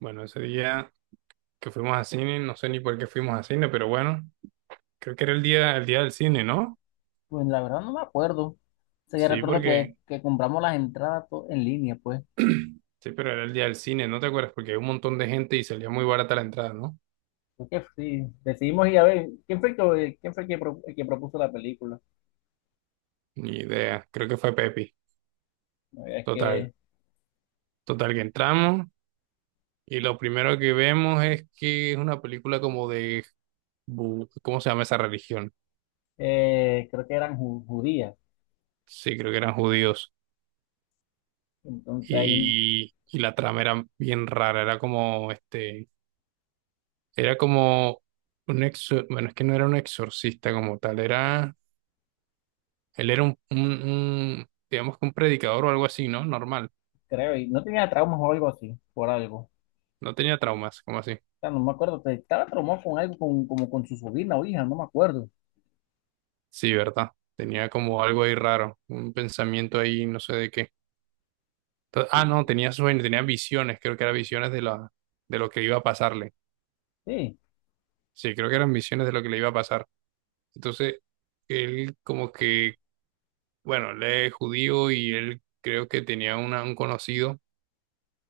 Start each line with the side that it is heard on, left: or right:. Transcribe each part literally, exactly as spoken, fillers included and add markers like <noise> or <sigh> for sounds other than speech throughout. right: Bueno, ese día que fuimos a cine, no sé ni por qué fuimos a cine, pero bueno, creo que era el día, el día del cine, ¿no?
left: Pues la verdad no me acuerdo. O sea, yo
right: Sí,
left: recuerdo que,
right: porque,
left: que compramos las entradas to- en línea, pues.
right: sí, pero era el día del cine, ¿no te acuerdas? Porque hay un montón de gente y salía muy barata la entrada, ¿no?
left: Creo que sí, decidimos ir a ver. ¿Quién fue, que, quién fue el que, pro- el que propuso la película?
right: Ni idea, creo que fue Pepi.
left: La verdad es
right: Total,
left: que
right: total, que entramos y lo primero que vemos es que es una película como de, bu- ¿cómo se llama esa religión?
left: eh, creo que eran ju- judías.
right: Sí, creo que eran judíos.
left: Entonces ahí
right: Y, y la trama era bien rara, era como, este, era como un exor, bueno, es que no era un exorcista como tal, era, él era un, un, un, digamos que un predicador o algo así, ¿no? Normal,
left: creo, y no tenía traumas o algo así, por algo. O
right: no tenía traumas, como así.
left: sea, no me acuerdo, te- estaba traumado con algo, con, como con su sobrina o hija, no me acuerdo.
right: Sí, ¿verdad? Tenía como algo ahí raro, un pensamiento ahí, no sé de qué. To- ah, no, tenía sueños, tenía visiones, creo que eran visiones de la, de lo que iba a pasarle.
left: Sí,
right: Sí, creo que eran visiones de lo que le iba a pasar. Entonces, él como que, bueno, él es judío y él creo que tenía una, un conocido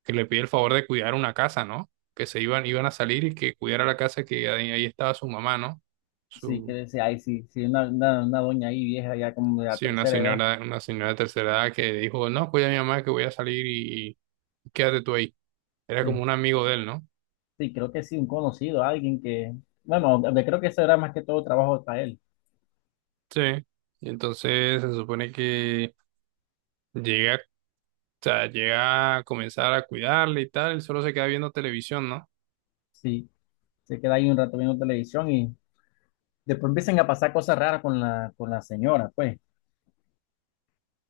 right: que le pide el favor de cuidar una casa, ¿no? Que se iban, iban a salir y que cuidara la casa que ahí, ahí estaba su mamá, ¿no?
left: sí, que
right: Su,
left: decía, ay, sí, sí, una, una, una doña ahí vieja, ya como de la
right: sí, una
left: tercera edad.
right: señora, una señora de tercera edad que dijo, no, cuida a mi mamá que voy a salir y, y quédate tú ahí. Era como
left: Sí.
right: un amigo de él, ¿no?
left: Sí, creo que sí, un conocido, alguien que, bueno, de- creo que eso era más que todo trabajo para él.
right: Sí. Y entonces se supone que llega, o sea, llega a comenzar a cuidarle y tal, él solo se queda viendo televisión, ¿no?
left: Sí, se queda ahí un rato viendo televisión y después empiezan a pasar cosas raras con la, con la señora, pues.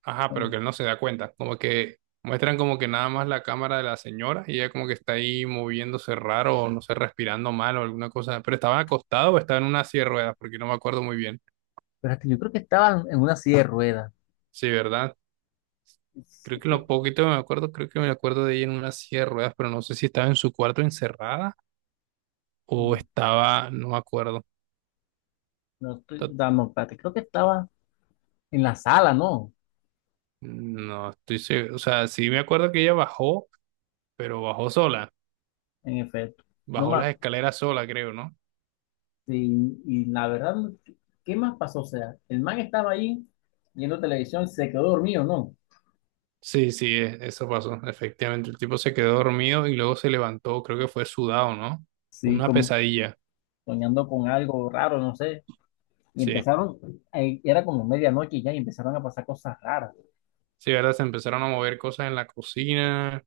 right: Ajá, pero
left: ¿No?
right: que él no se da cuenta. Como que muestran como que nada más la cámara de la señora y ella como que está ahí moviéndose raro o no sé, respirando mal o alguna cosa. Pero estaba acostado o estaba en una silla de ruedas, porque no me acuerdo muy bien.
left: Pero hasta yo creo que estaba en una silla de ruedas.
right: Sí, ¿verdad?
left: Es
right: Creo que lo
left: que,
right: poquito que me acuerdo, creo que me acuerdo de ella en una silla de ruedas, pero no sé si estaba en su cuarto encerrada o
left: mm,
right: estaba, no me acuerdo.
left: no estoy
right: To-
left: dando, espérate, creo que estaba en la sala, ¿no?
right: No estoy seguro. O sea, sí me acuerdo que ella bajó, pero bajó sola.
left: En efecto. No
right: Bajó
left: más,
right: las escaleras sola, creo, ¿no?
left: sí, y la verdad, ¿qué más pasó? O sea, el man estaba ahí viendo televisión, se quedó dormido, ¿no?
right: Sí, sí, e- eso pasó. Efectivamente, el tipo se quedó dormido y luego se levantó, creo que fue sudado, ¿no?
left: Sí,
right: Una
left: como
right: pesadilla.
left: soñando con algo raro, no sé. Y
right: Sí,
left: empezaron, ahí era como medianoche ya, y empezaron a pasar cosas raras.
right: sí, ¿verdad? Se empezaron a mover cosas en la cocina,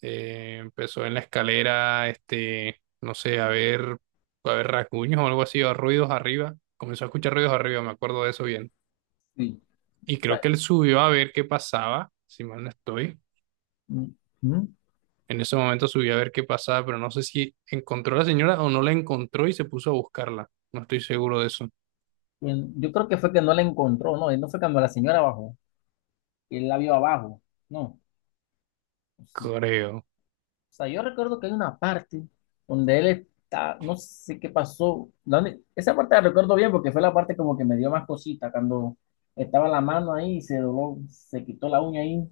right: eh, empezó en la escalera, este, no sé, a ver, a ver rasguños o algo así, o ruidos arriba. Comenzó a escuchar ruidos arriba, me acuerdo de eso bien.
left: Sí.
right: Y
left: O
right: creo
left: sea,
right: que él subió a ver qué pasaba, si mal no estoy.
left: mm, mm,
right: En ese momento subió a ver qué pasaba, pero no sé si encontró a la señora o no la encontró y se puso a buscarla. No estoy seguro de eso.
left: y yo creo que fue que no la encontró, no, no fue cuando la señora bajó, que él la vio abajo, no. Pues sí. O
right: Creo.
left: sea, yo recuerdo que hay una parte donde él está, no sé qué pasó, donde- esa parte la recuerdo bien porque fue la parte como que me dio más cosita, cuando estaba la mano ahí y se dobló, se quitó la uña ahí.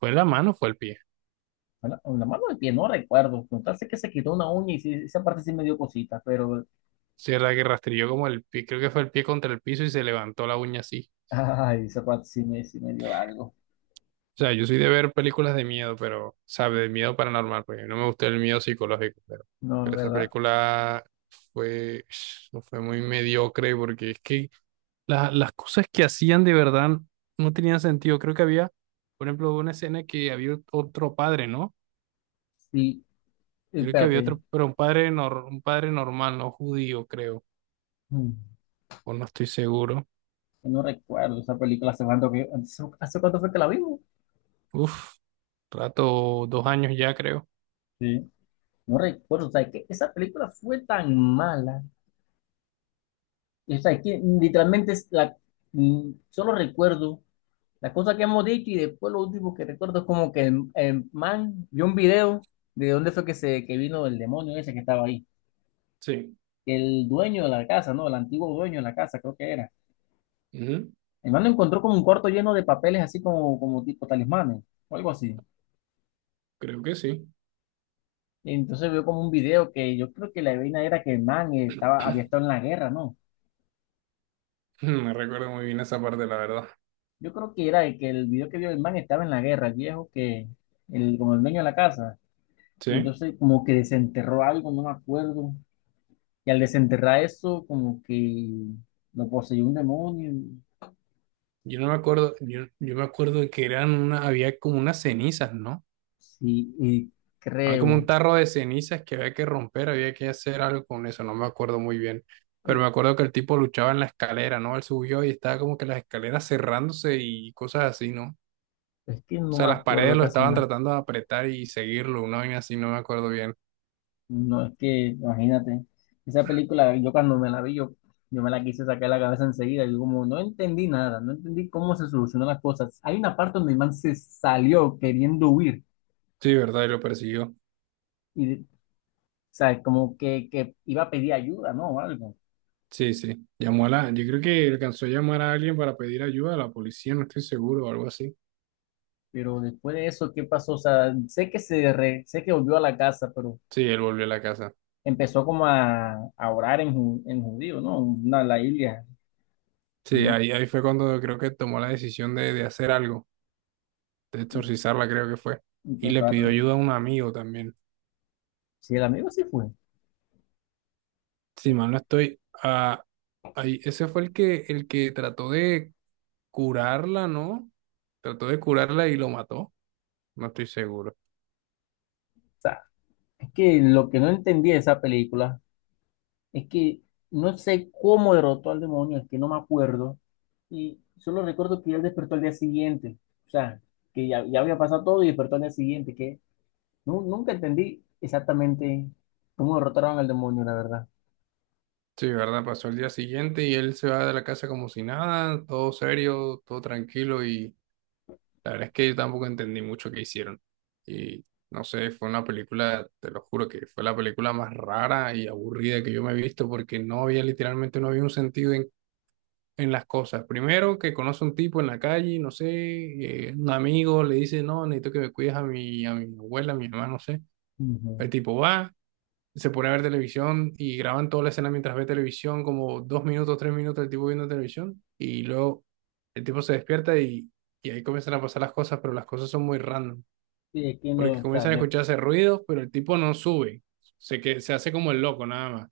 right: ¿Fue la mano o fue el pie?
left: Bueno, la mano del pie, no recuerdo, con tal sé que se quitó una uña y sí, esa parte sí me dio cosita, pero
right: Sí, verdad que rastrilló como el pie, creo que fue el pie contra el piso y se levantó la uña así.
left: ay, esa parte sí me, sí me dio algo.
right: O sea, yo soy de ver películas de miedo, pero, sabe, de miedo paranormal, porque no me gusta el miedo psicológico, pero,
left: No, es
right: pero esa
left: verdad.
right: película fue, <sniffs> fue muy mediocre porque es que la- las cosas que hacían de verdad no tenían sentido. Creo que había, por ejemplo, una escena que había otro padre, ¿no?
left: Sí,
right: Creo que había
left: espérate.
right: otro, pero un padre, nor- un padre normal, no judío, creo,
left: Mm,
right: o no estoy seguro.
left: No recuerdo esa película hace cuánto que, hace hace cuánto fue que la vimos.
right: Uf, rato, dos años ya creo.
left: Sí. No recuerdo. O sea, que esa película fue tan mala. O sea, que literalmente es la, mm, solo recuerdo las cosas que hemos dicho y después lo último que recuerdo es como que el, el man vio un video de dónde fue que se que vino el demonio ese que estaba ahí.
right: Sí.
left: El dueño de la casa, ¿no? El antiguo dueño de la casa, creo que era.
right: Ujú,
left: El mano encontró como un cuarto lleno de papeles así como, como tipo talismanes o algo así.
right: creo que sí.
left: Y entonces vio como un video que yo creo que la vaina era que el man estaba, había estado
right: <clears throat>
left: en la guerra, ¿no?
right: Me recuerdo muy bien esa parte, la verdad.
left: Yo creo que era el que el video que vio el man estaba en la guerra, el viejo que, el, como el dueño de la casa. Y
right: Sí.
left: entonces como que desenterró algo, no me acuerdo. Y al desenterrar eso, como que lo poseyó un demonio.
right: Yo no me acuerdo, yo, yo me acuerdo que eran una, había como unas cenizas, ¿no?
left: Sí, y
right: Había como un
left: creo.
right: tarro de cenizas que había que romper, había que hacer algo con eso, no me acuerdo muy bien. Pero
left: Es
right: me acuerdo que el tipo luchaba en la escalera, ¿no? Él subió y estaba como que las escaleras cerrándose y cosas así, ¿no? O
left: es que no
right: sea,
left: me
right: las
left: acuerdo
right: paredes lo
left: casi
right: estaban
left: nada.
right: tratando de apretar y seguirlo, una vaina así, no me acuerdo bien.
left: No es que, imagínate, esa película, yo cuando me la vi, yo, yo me la quise sacar de la cabeza enseguida. Yo como no entendí nada, no entendí cómo se solucionan las cosas. Hay una parte donde el man se salió queriendo huir
right: Sí, ¿verdad? Y lo persiguió.
left: y, o sea, como que, que iba a pedir ayuda, ¿no? O algo.
right: Sí, sí. Llamó a la, yo creo que alcanzó a llamar a alguien para pedir ayuda a la policía, no estoy seguro, o algo así.
left: Pero después de eso, ¿qué pasó? O sea, sé que se re- sé que volvió a la casa, pero
right: Sí, él volvió a la casa.
left: empezó como a, a orar en, ju- en judío, ¿no? Una, la Biblia,
right: Sí,
left: ¿no?
right: ahí, ahí fue cuando creo que tomó la decisión de, de hacer algo, de
left: Y,
right: exorcizarla, creo que fue.
left: y
right: Y le
left: empezó a...
right: pidió
left: re-
right: ayuda a un amigo también.
left: Si el amigo sí fue.
right: Si mal no estoy, ah, ahí, ese fue el que, el que trató de curarla, ¿no? Trató de curarla y lo mató. No estoy seguro.
left: Es que lo que no entendí de esa película es que no sé cómo derrotó al demonio, es que no me acuerdo. Y solo recuerdo que él despertó al día siguiente. O sea, que ya, ya había pasado todo y despertó al día siguiente. Que nu- nunca entendí exactamente cómo derrotaron al demonio, la verdad.
right: Sí, ¿verdad? Pasó el día siguiente y él se va de la casa como si nada, todo serio, todo tranquilo y la verdad es que yo tampoco entendí mucho qué hicieron. Y no sé, fue una película, te lo juro, que fue la película más rara y aburrida que yo me he visto porque no había, literalmente, no había un sentido en, en las cosas. Primero, que conoce un tipo en la calle, no sé, eh, un amigo le dice, no, necesito que me cuides a mi, a mi abuela, a mi mamá, no sé.
left: Ujú.
right: El tipo va, se pone a ver televisión y graban toda la escena mientras ve televisión, como dos minutos, tres minutos el tipo viendo televisión, y luego el tipo se despierta y, y ahí comienzan a pasar las cosas, pero las cosas son muy random,
left: Sí, es que
right: porque
left: no, o sea,
right: comienzan a
left: no-
right: escucharse ruidos, pero el tipo no sube, se, que, se hace como el loco nada más.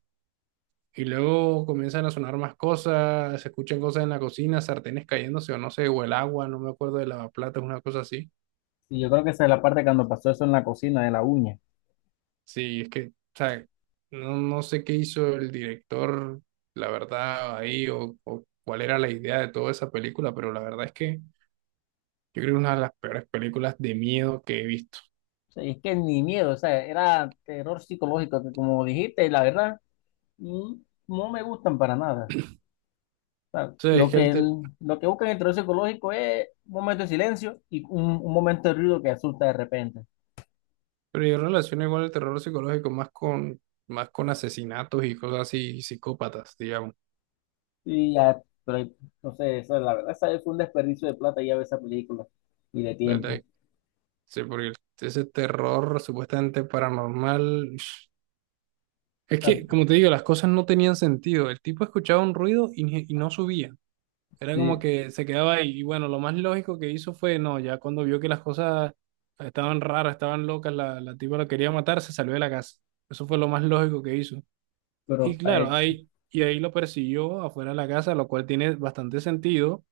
right: Y luego comienzan a sonar más cosas, se escuchan cosas en la cocina, sartenes cayéndose o no sé, o el agua, no me acuerdo de lavaplatos, una cosa así.
left: y yo creo que esa es la parte cuando pasó eso en la cocina de la uña.
right: Sí, es que, o sea, no, no sé qué hizo el director, la verdad, ahí, o, o cuál era la idea de toda esa película, pero la verdad es que yo creo que es una de las peores películas de miedo que he visto.
left: O sea, y es que ni miedo, o sea, era terror psicológico, que como dijiste, la verdad, mm, no me gustan para nada. Sea,
right: O sea, es
left: lo
right: que
left: que,
right: el ter-
left: el- lo que busca en el terror psicológico es un momento de silencio y un, un momento de ruido que asusta de repente.
right: pero yo relaciono igual el terror psicológico más con, más con asesinatos y cosas así, y psicópatas, digamos.
left: Y ya, pero no sé, eso, la verdad, esa fue un desperdicio de plata ya ver esa película y de
right: La verdad,
left: tiempo.
right: sí, porque ese terror supuestamente paranormal, <sniffs> es
left: O sea,
right: que, como te digo, las cosas no tenían sentido. El tipo escuchaba un ruido y, ni- y no subía. Era como
left: sí,
right: que se quedaba ahí. Y bueno, lo más lógico que hizo fue, no, ya cuando vio que las cosas estaban raras, estaban locas, la, la tipa lo quería matar, se salió de la casa. Eso fue lo más lógico que hizo. Y
left: pero
right: claro,
left: eh,
right: ahí, y ahí lo persiguió afuera de la casa, lo cual tiene bastante sentido,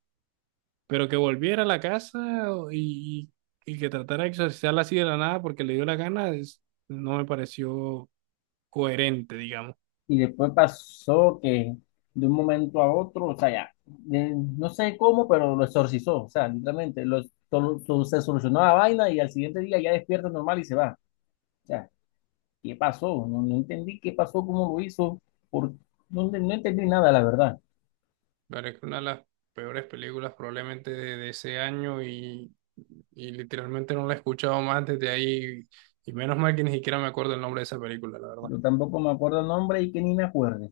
right: pero que volviera a la casa o- y, y que tratara de exorcizarla así de la nada porque le dio la gana, es- no me pareció coherente.
left: y después pasó que de un momento a otro, o sea, ya, de- no sé cómo, pero lo exorcizó, o sea, literalmente, lo, todo- todo se solucionó la vaina y al siguiente día ya despierta normal y se va. Ya. ¿Qué pasó? No, no entendí qué pasó, cómo lo hizo, por, no, no entendí nada, la verdad.
right: Claro, es que una de las peores películas probablemente de, de ese año y, y literalmente no la he escuchado más desde ahí y menos mal que ni siquiera me acuerdo el nombre de esa película, la verdad.
left: Yo tampoco me acuerdo el nombre y que ni me acuerde.